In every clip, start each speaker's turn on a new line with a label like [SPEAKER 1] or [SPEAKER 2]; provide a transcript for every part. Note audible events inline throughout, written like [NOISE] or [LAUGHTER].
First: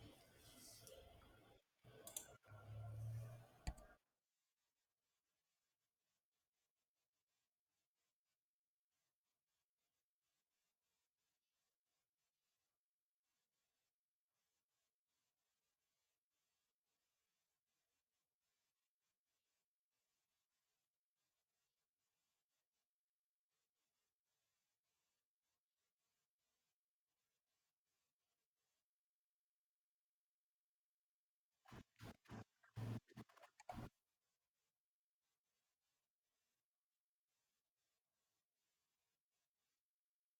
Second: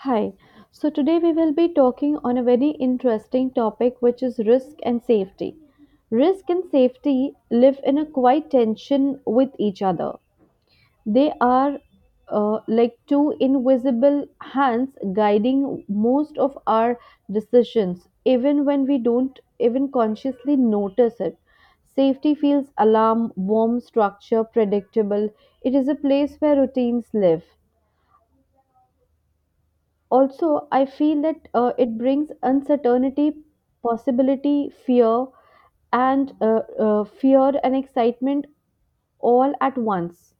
[SPEAKER 1] Hi. So today we will be talking on a very interesting topic which is risk and safety. Risk and safety live in a quiet tension with each other. They are like two invisible hands guiding most of our decisions even when we don't even consciously notice it. Safety feels alarm, warm structure, predictable. It is a place where routines live. Also, I feel that it brings uncertainty, possibility, fear, and fear and excitement all at once.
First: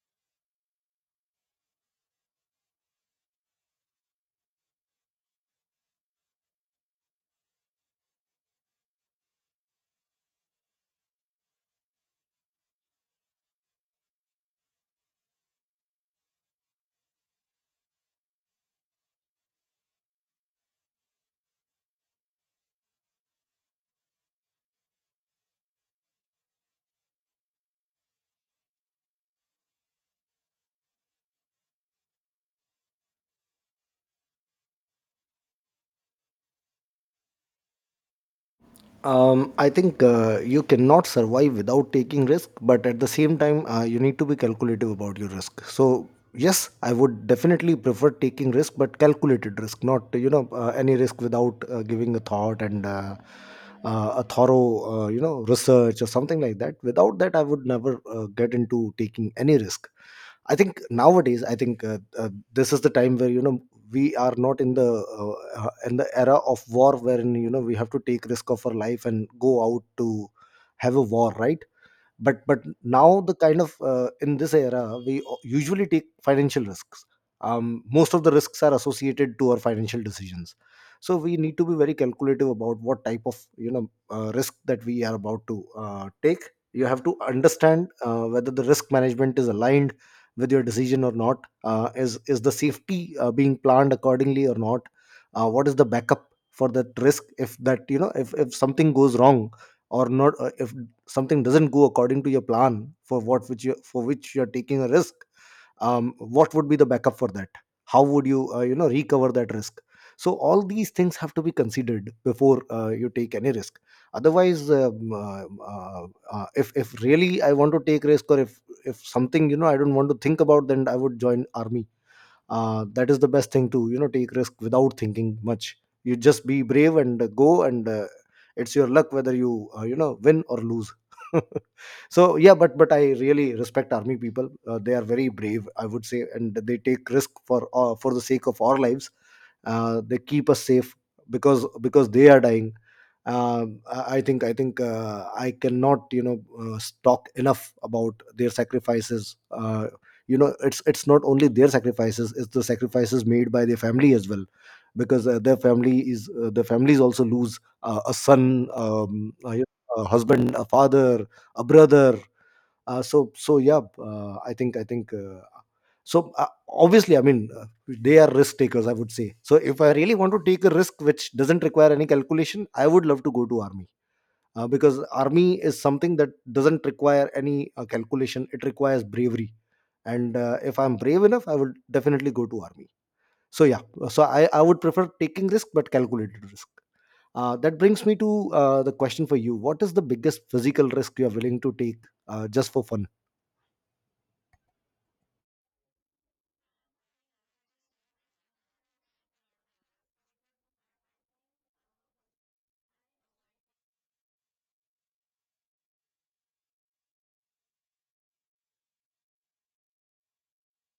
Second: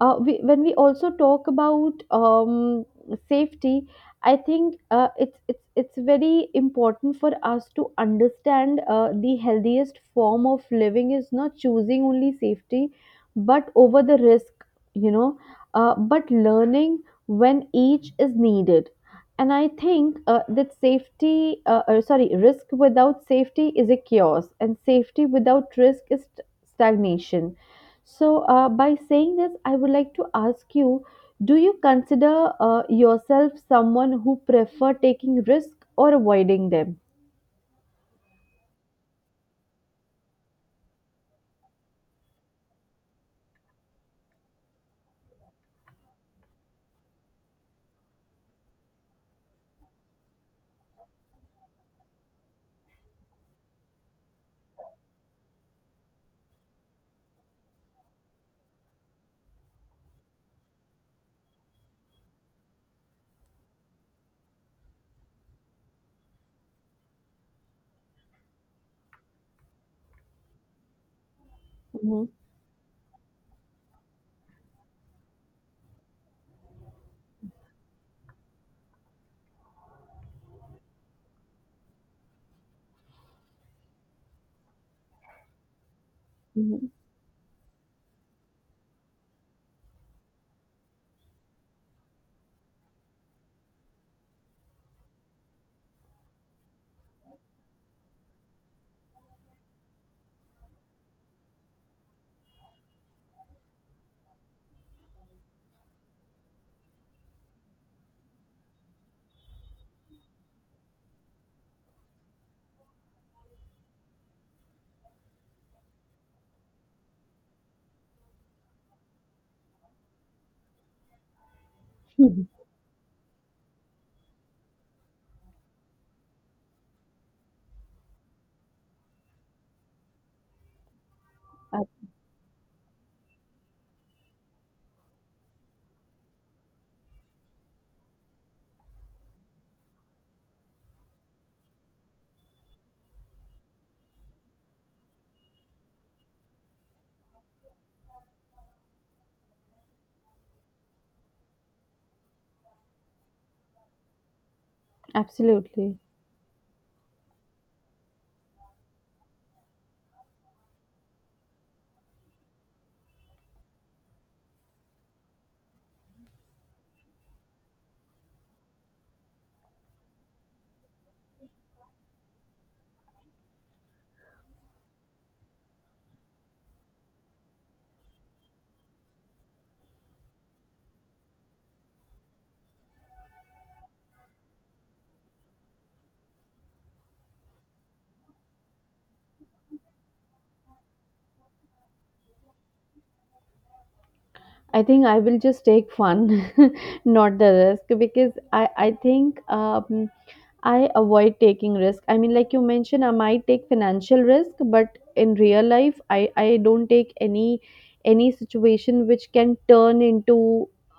[SPEAKER 1] When we also talk about safety, I think it's very important for us to understand the healthiest form of living is not choosing only safety, but over the risk, you know, but learning when each is needed. And I think that safety, sorry, risk without safety is a chaos, and safety without risk is stagnation. So, by saying this, I would like to ask you, do you consider yourself someone who prefer taking risk or avoiding them?
[SPEAKER 2] I think you cannot survive without taking risk, but at the same time, you need to be calculative about your risk. So yes, I would definitely prefer taking risk, but calculated risk, not any risk without giving a thought and a thorough research or something like that. Without that, I would never get into taking any risk. I think nowadays, I think this is the time where we are not in the era of war, wherein we have to take risk of our life and go out to have a war, right?
[SPEAKER 1] Mm-hmm.
[SPEAKER 2] But now, the kind of— in this era we usually take financial risks. Most of the risks are associated to our financial decisions, so we need to be very calculative about what type of risk that we are about to take. You
[SPEAKER 1] [LAUGHS]
[SPEAKER 2] have to understand whether the risk management is aligned with your decision or not, is the safety being planned accordingly or not, what is the backup for that risk if that you know if something goes wrong, or not. If something doesn't go according to your plan for which you're taking a risk, what would be the backup for that, how would you you know recover that risk. So all these things have to be considered before you take any risk. Otherwise, uh, if really I want to take risk, or if something, I don't want to think about, then I would join army.
[SPEAKER 1] Mm-hmm.
[SPEAKER 2] That is the best thing, to take risk without thinking much. You just be brave and go, and it's your luck whether you you know win or lose. [LAUGHS] So yeah, but I really respect army people. They are very brave, I would say, and they take risk for the sake of our lives. They keep us safe, because they are dying. I think I cannot talk enough about their sacrifices. It's not only their sacrifices; it's the sacrifices made by their family as well, because their
[SPEAKER 1] Absolutely.
[SPEAKER 2] family is the families also lose a son, a husband, a father, a brother. So yeah. I think so Obviously, I mean, they are risk takers, I would say. So if I really want to take a risk which doesn't require any calculation, I would love to go to army, because army is something that doesn't require any calculation. It requires bravery. And if I'm brave enough, I would definitely go to army. So yeah. So I would prefer taking risk, but calculated risk. That brings me to the question for you: what is the biggest physical risk you are willing to take, just for fun?
[SPEAKER 1] I think I will just take fun, [LAUGHS] not the risk, because I think I avoid taking risk. I mean, like you mentioned, I might take financial risk, but in real life, I don't take any situation which can turn into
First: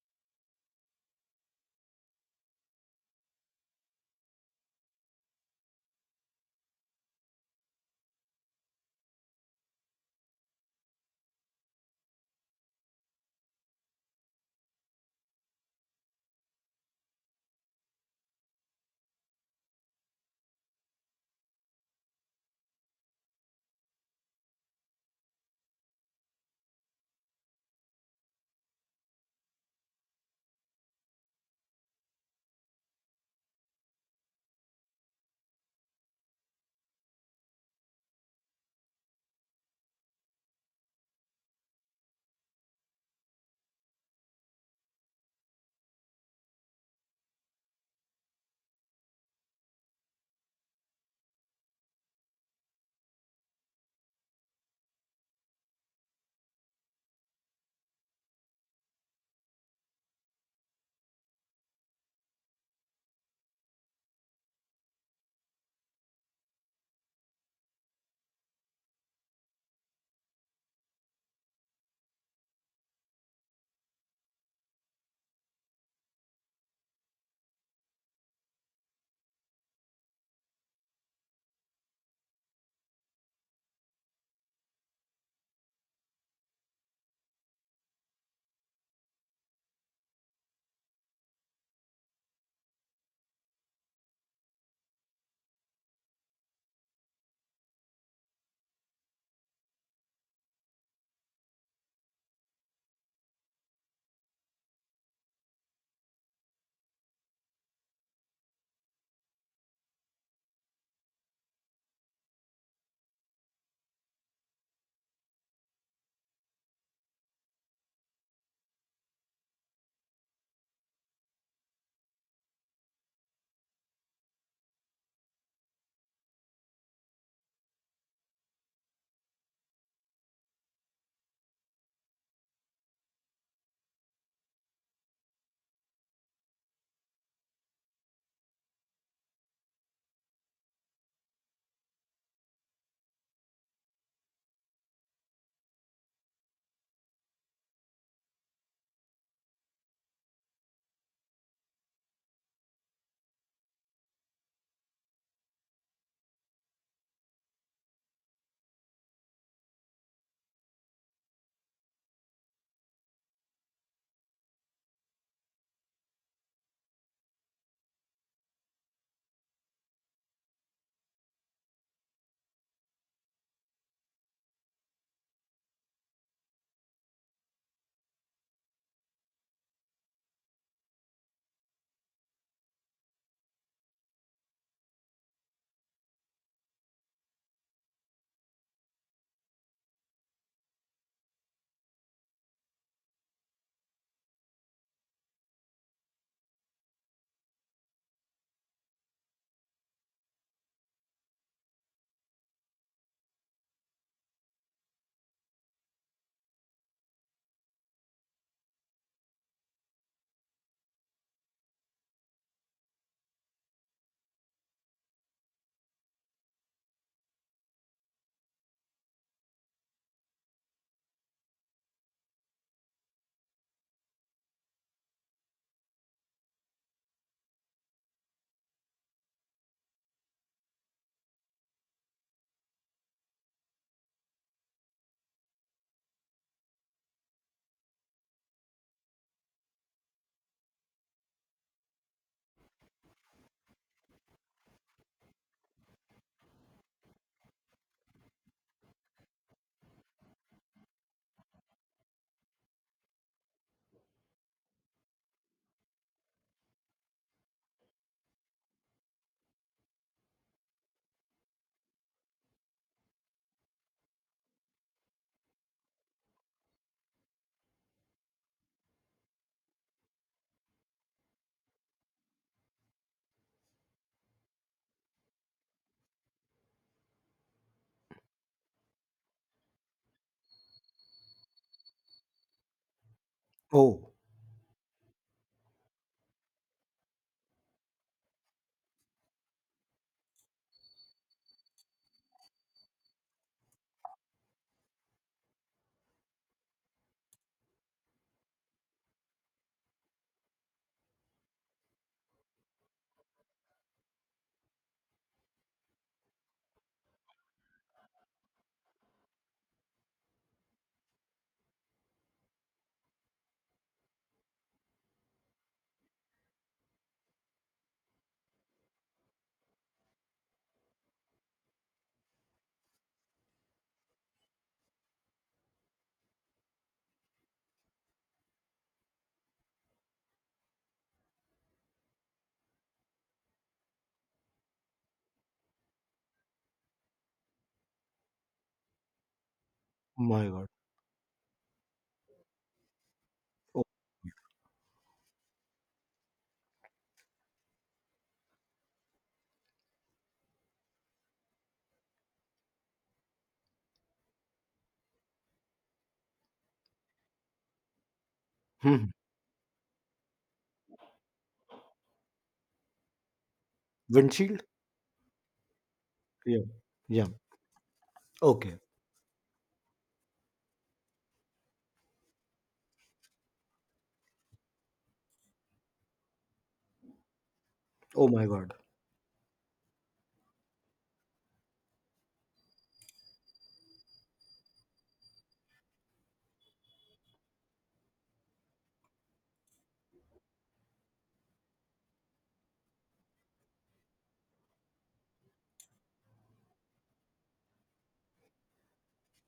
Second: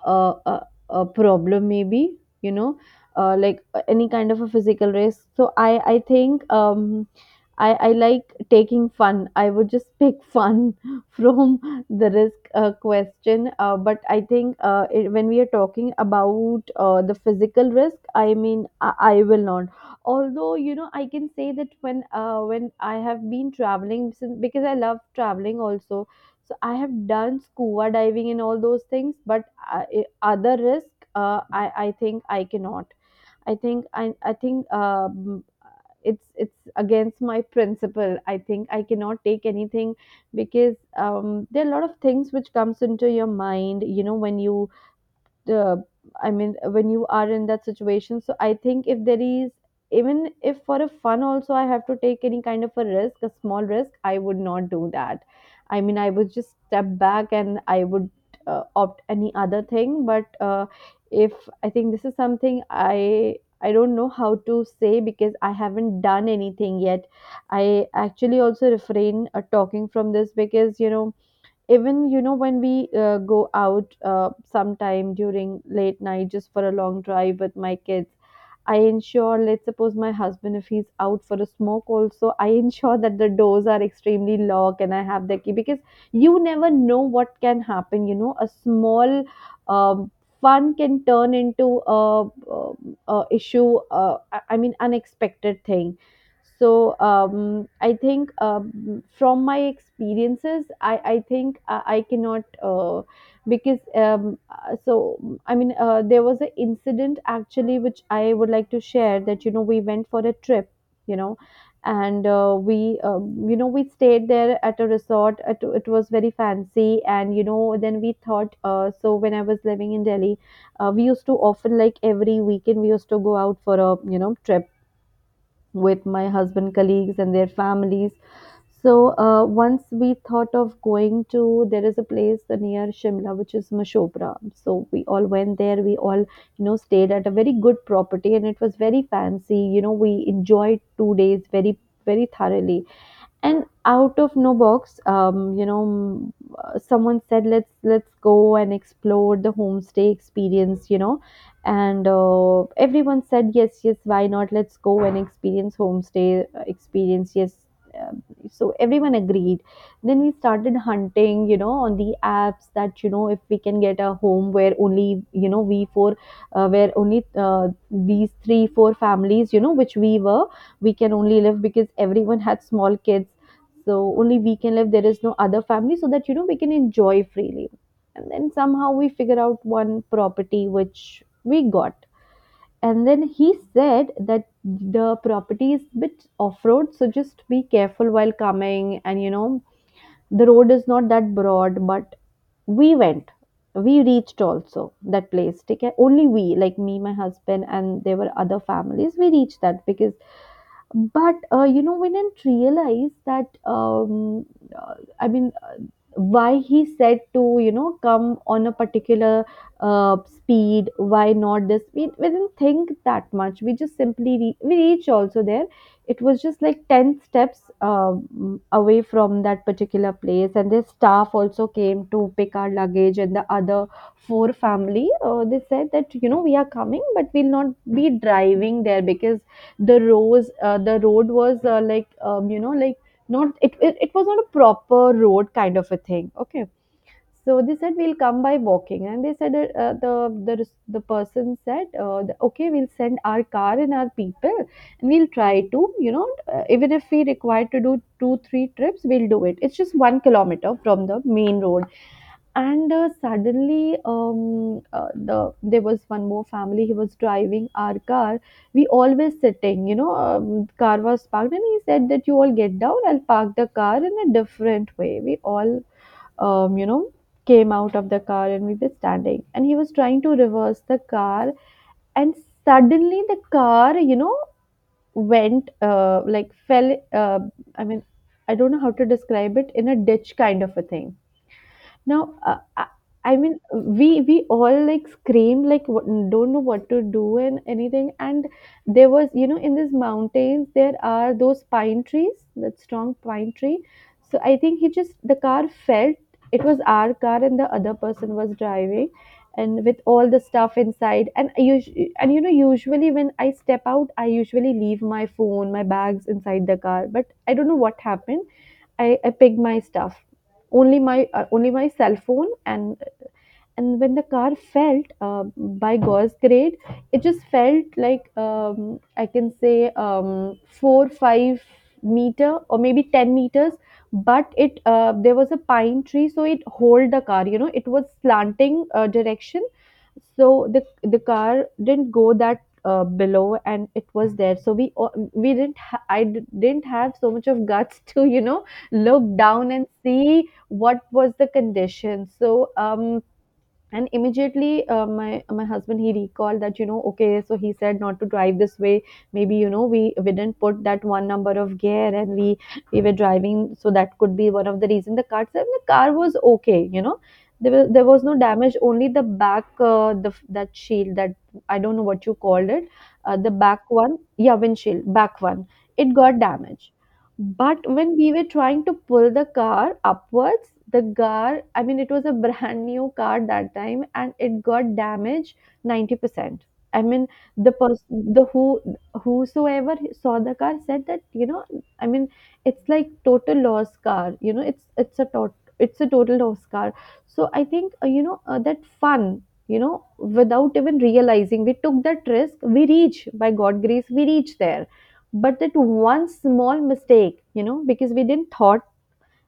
[SPEAKER 1] a a, a problem. Maybe, you know, like any kind of a physical risk. So I think I like taking fun. I would just [LAUGHS] pick fun from the risk question. But I think when we are talking about the physical risk, I mean, I will not. Although, you know, I can say that when I have been traveling, since because I love traveling also. So I have done scuba diving and all those things. But other risk, I think I cannot. I think I think it's against my principle. I think I cannot take anything, because there are a lot of things which comes into your mind. You know when you, the I mean, when you are in that situation, so I think, if there is, even if for a fun also I have to take any kind of a risk, a small risk, I would not do that. I mean, I would just step back and I would opt any other thing. But if, I think this is something I don't know how to say because I haven't done anything yet. I actually also refrain talking from this, because even, when we go out sometime during late night just for a long drive with my kids, I ensure, let's suppose my husband, if he's out for a smoke also, I ensure that the doors are extremely locked and I have the key, because you never know what can happen, a small um, fun can turn into a, a issue, I mean, unexpected thing. So I think, from my experiences, I think I cannot. Because so, I mean, there was an incident actually which I would like to share, that we went for a trip. you know and we, we stayed there at a resort. It was very fancy. And then we thought, so when I was living in Delhi, we used to often, like every weekend we used to go out for a, trip with my husband colleagues and their families. So once we thought of going to, there is a place near Shimla which is Mashopra. So we all went there, we all, stayed at a very good property, and it was very fancy. We enjoyed 2 days very very thoroughly. And out of no box, someone said, let's go and explore the homestay experience, and everyone said, yes, yes, why not, let's go and experience homestay experience, yes. Um, so everyone agreed. Then we started hunting, on the apps, that if we can get a home where only, we four, where only uh, these 3 or 4 families, which we were, we can only live, because everyone had small kids. So only we can live, there is no other family, so that, we can enjoy freely. And then somehow we figure out one property which we got. And then he said that the property is bit off road, so just be careful while coming, and, the road is not that broad, but we went, we reached also that place. Okay, only we, like me, my husband, and there were other families, we reached that because. But we didn't realize that, uh, I mean, why he said to, come on a particular speed, why not this speed. We didn't think that much, we just simply we reach also there. It was just like 10 steps away from that particular place, and their staff also came to pick our luggage. And the other four family, they said that, we are coming but we'll not be driving there, because the road was, like like not, it was not a proper road kind of a thing. Okay. So they said we'll come by walking. And they said, the person said, okay, we'll send our car and our people, and we'll try to, even if we require to do 2 or 3 trips, we'll do it, it's just 1 kilometer from the main road. And suddenly, there was one more family, he was driving our car, we always sitting, car was parked, and he said that, you all get down, I'll park the car in a different way. We all, um, you know came out of the car, and we were standing, and he was trying to reverse the car. And suddenly the car, went, like fell, I mean, I don't know how to describe it, in a ditch kind of a thing. Now, I mean,
[SPEAKER 2] Oh
[SPEAKER 1] we all like scream, like what, don't know what to do and anything. And there was, in these mountains there are those pine trees, that strong pine tree. So I think he just, the car felt. It was our car and the other person was driving, and with all the stuff inside. And usually when I step out, I usually leave my phone, my bags inside the car. But I don't know what happened. I picked my stuff, only my cell phone. And when the car felt, by God's grade, it just felt like, I can say, 4 or 5 meter, or maybe 10 meters, but it, there was a pine tree, so it hold the car, it was slanting direction. So the the car didn't go that below, and it was there. So we o- we didn't ha- I d- didn't have so much of guts [LAUGHS] to, look down and
[SPEAKER 2] my
[SPEAKER 1] see
[SPEAKER 2] God.
[SPEAKER 1] what was the condition. So
[SPEAKER 2] Oh.
[SPEAKER 1] and immediately my husband, he recalled that, okay, so he said not to drive this way, maybe, we didn't put that one number of gear, and we were driving. So that could be one of the reason. The car said the car was okay, you know. There was no damage,
[SPEAKER 2] Hmm.
[SPEAKER 1] only the back, that shield, that, I don't know what you called it, the back one. Yeah,
[SPEAKER 2] Windshield?
[SPEAKER 1] windshield back one, it got
[SPEAKER 2] Yeah.
[SPEAKER 1] damaged.
[SPEAKER 2] Yeah.
[SPEAKER 1] But when we were
[SPEAKER 2] Okay.
[SPEAKER 1] trying to pull the car upwards, the car, I mean, it was a brand new car that time, and it got damaged 90%. I mean, the
[SPEAKER 2] Oh
[SPEAKER 1] person, the
[SPEAKER 2] my God.
[SPEAKER 1] who, whosoever saw the car said that, you know, I mean, it's like total loss car, you know, it's a total loss car. So I think, that fun, you know, without even realizing, we took that risk. We reach, by God grace, we reach there, but that one small mistake, you know, because we didn't thought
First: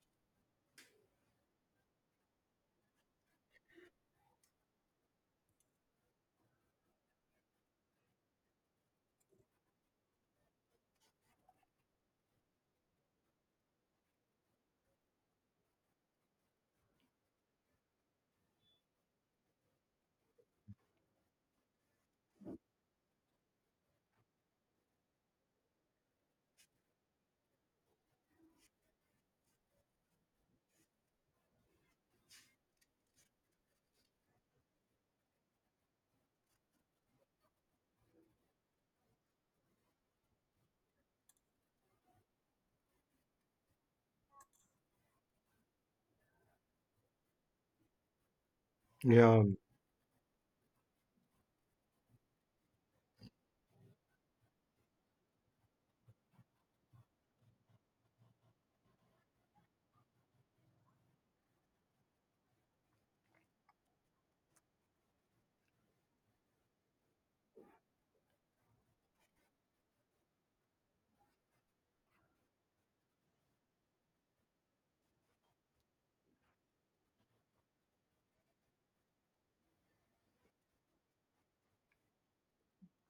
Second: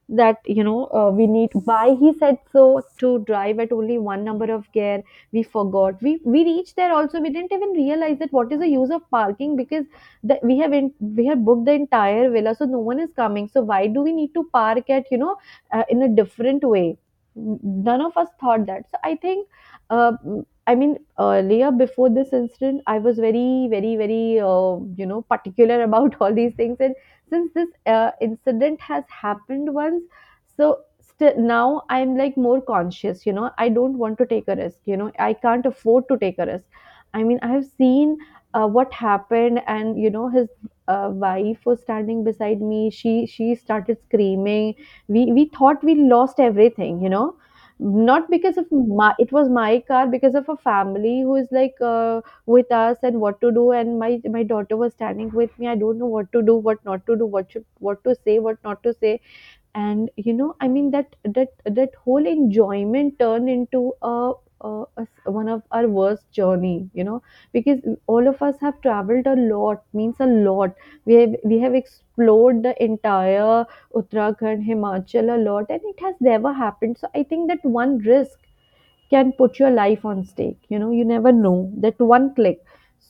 [SPEAKER 1] that, you know, we need, why he said so, to drive at only one number of gear. We forgot. We reached there also. We didn't even realize that what is the use of parking, because we have in, we have booked the entire villa, so no one is coming, so why do we need to park at, you know, in a different way. None of us thought that. So I think, uh, I mean, earlier, before this incident, I was very very very you know, particular about [LAUGHS] all these things. And since this incident has happened once, so still now I'm like more conscious, you know. I don't want to take a risk, you know, I can't afford to take a risk. I mean, I have seen what happened, and you know, his wife was standing beside me. She started screaming. We thought we lost everything, you know. Not because of my, it
[SPEAKER 2] Yeah,
[SPEAKER 1] was my car, because of a family who is like, with us, and what to do. And my daughter was standing with me. I don't know what to do, what not to do, what should, what to say, what not to say. And you know, I mean, that whole enjoyment turned into a one of our worst journey, you know, because all of us have traveled a lot, means a lot. We have explored the entire Uttarakhand, Himachal a lot, and it has never happened. So I think that one risk can put your life on stake, you know. You never know that one click.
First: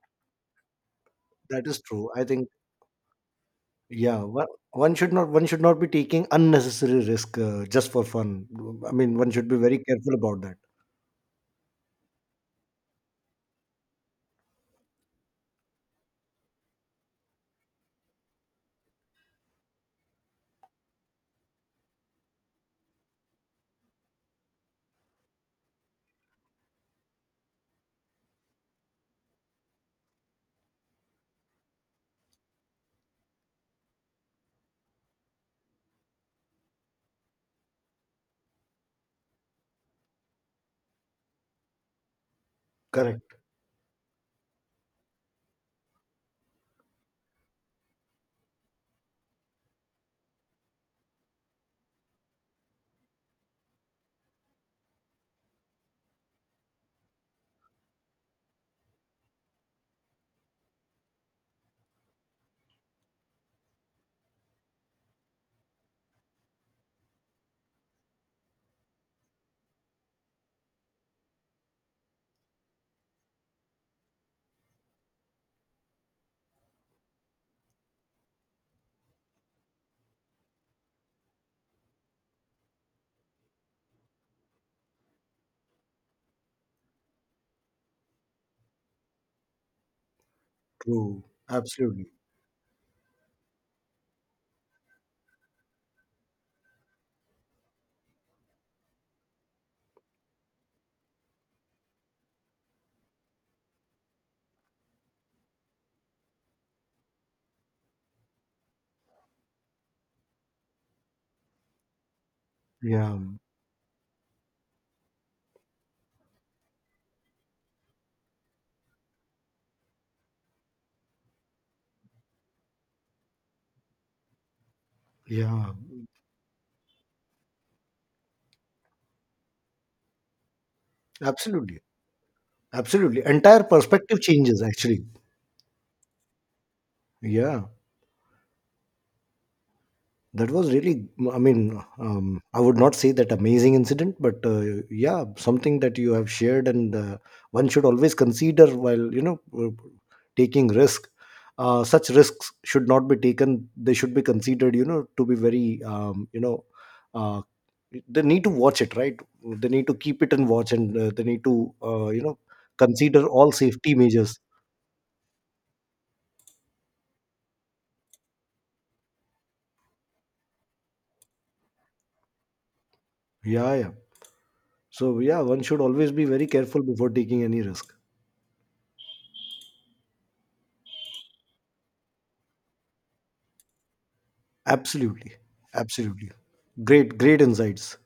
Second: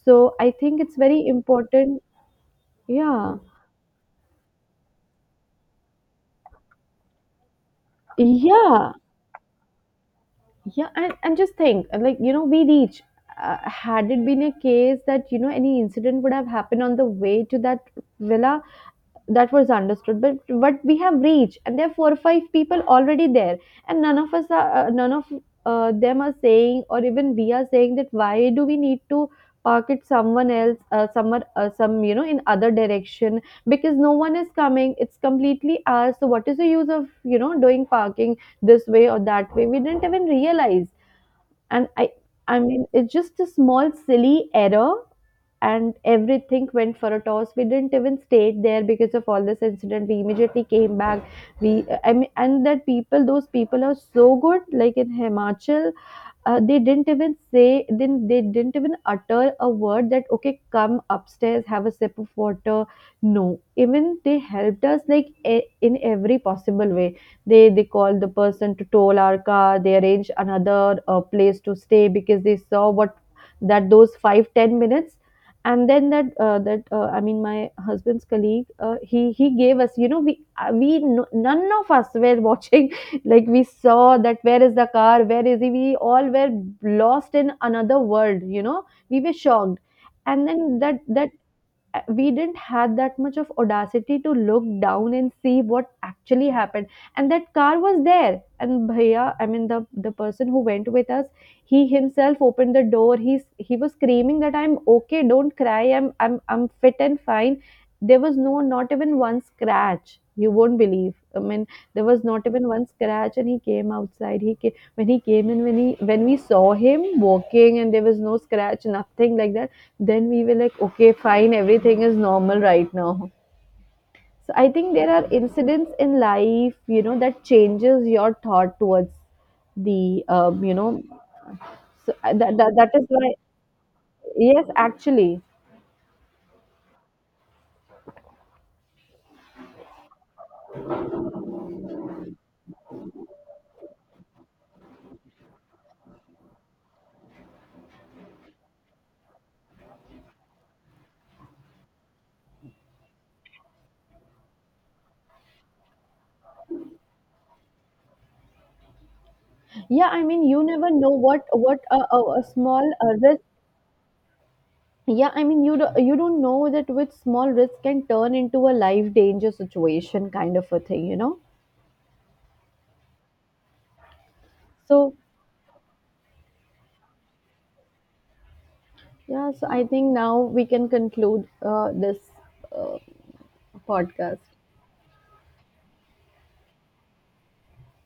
[SPEAKER 1] So I think it's very
[SPEAKER 2] that is
[SPEAKER 1] important.
[SPEAKER 2] true. I think.
[SPEAKER 1] Yeah,
[SPEAKER 2] Yeah, one should not be taking unnecessary risk, just for fun.
[SPEAKER 1] yeah.
[SPEAKER 2] I mean, one should be very careful about that.
[SPEAKER 1] Yeah, and just think, like, you know, we reach, had it been a case that, you know, any incident would have happened on the way to that villa, that was understood. But we have reached, and there are four or five people already there, and none of us are, none of them are saying, or even we are saying, that why do we need to park it someone else, somewhere, some, you know, in other direction, because no one is coming, it's completely ours. So what is the use of, you know, doing parking this way or that way? We didn't even realize. And i i mean, it's
[SPEAKER 2] Correct.
[SPEAKER 1] just a small silly error. And everything went for a toss. We didn't even stay there. Because of all this incident, we immediately came back. We I mean, and that people, those people are so good, like in Himachal. They didn't even say, then they didn't even utter a word, that okay, come upstairs, have a sip of water. No, even they helped us like, in every possible way. They called the person to tow our car. They arranged another place to stay, because they saw what, that those 5-10 minutes. And then that I mean, my husband's colleague, he gave us, you know, we no, none of us were [LAUGHS] watching. Like, we saw that, where is the car, where is he? We all were lost in another world, you know. We were shocked. And then that
[SPEAKER 2] True.
[SPEAKER 1] that
[SPEAKER 2] Absolutely.
[SPEAKER 1] we didn't had that much of audacity to look down and see what actually happened. And that car was there, and bhaiya, I mean, the person who went with us, he himself opened the door. He was screaming that I'm okay, don't cry, I'm fit and fine. There was no, not even one scratch. You won't believe, I mean, there was not even one
[SPEAKER 2] Yeah.
[SPEAKER 1] scratch. And he came outside, he came when he came in, when he, when we saw him walking, and there was no scratch, nothing like that. Then we were like, okay, fine, everything is normal right now. So I think there are
[SPEAKER 2] Yeah.
[SPEAKER 1] incidents in life, you know, that changes your thought towards the you know.
[SPEAKER 2] Absolutely.
[SPEAKER 1] So I-, that is
[SPEAKER 2] Absolutely.
[SPEAKER 1] why.
[SPEAKER 2] Entire perspective changes
[SPEAKER 1] Yes,
[SPEAKER 2] actually.
[SPEAKER 1] actually.
[SPEAKER 2] Yeah. That was really, I mean, I would not say that amazing incident, but yeah, something that you have shared. And one should always consider while taking risk. Such risks should not be taken; they should be considered, you know, to be very— uh, they need to watch it, right? They need to
[SPEAKER 1] Yeah, I
[SPEAKER 2] keep it
[SPEAKER 1] mean,
[SPEAKER 2] and
[SPEAKER 1] you
[SPEAKER 2] watch,
[SPEAKER 1] never
[SPEAKER 2] and
[SPEAKER 1] know
[SPEAKER 2] they
[SPEAKER 1] what,
[SPEAKER 2] need to—
[SPEAKER 1] what a, a, a small
[SPEAKER 2] consider
[SPEAKER 1] risk.
[SPEAKER 2] all safety measures.
[SPEAKER 1] Yeah, I mean, you don't know that which small risk can turn into a life danger situation, kind of a thing, you know.
[SPEAKER 2] Yeah, yeah.
[SPEAKER 1] So,
[SPEAKER 2] So yeah, one should always be very careful before taking any risk.
[SPEAKER 1] yeah. So I think now we can conclude this uh, podcast.
[SPEAKER 2] Absolutely. Absolutely. Great, great insights.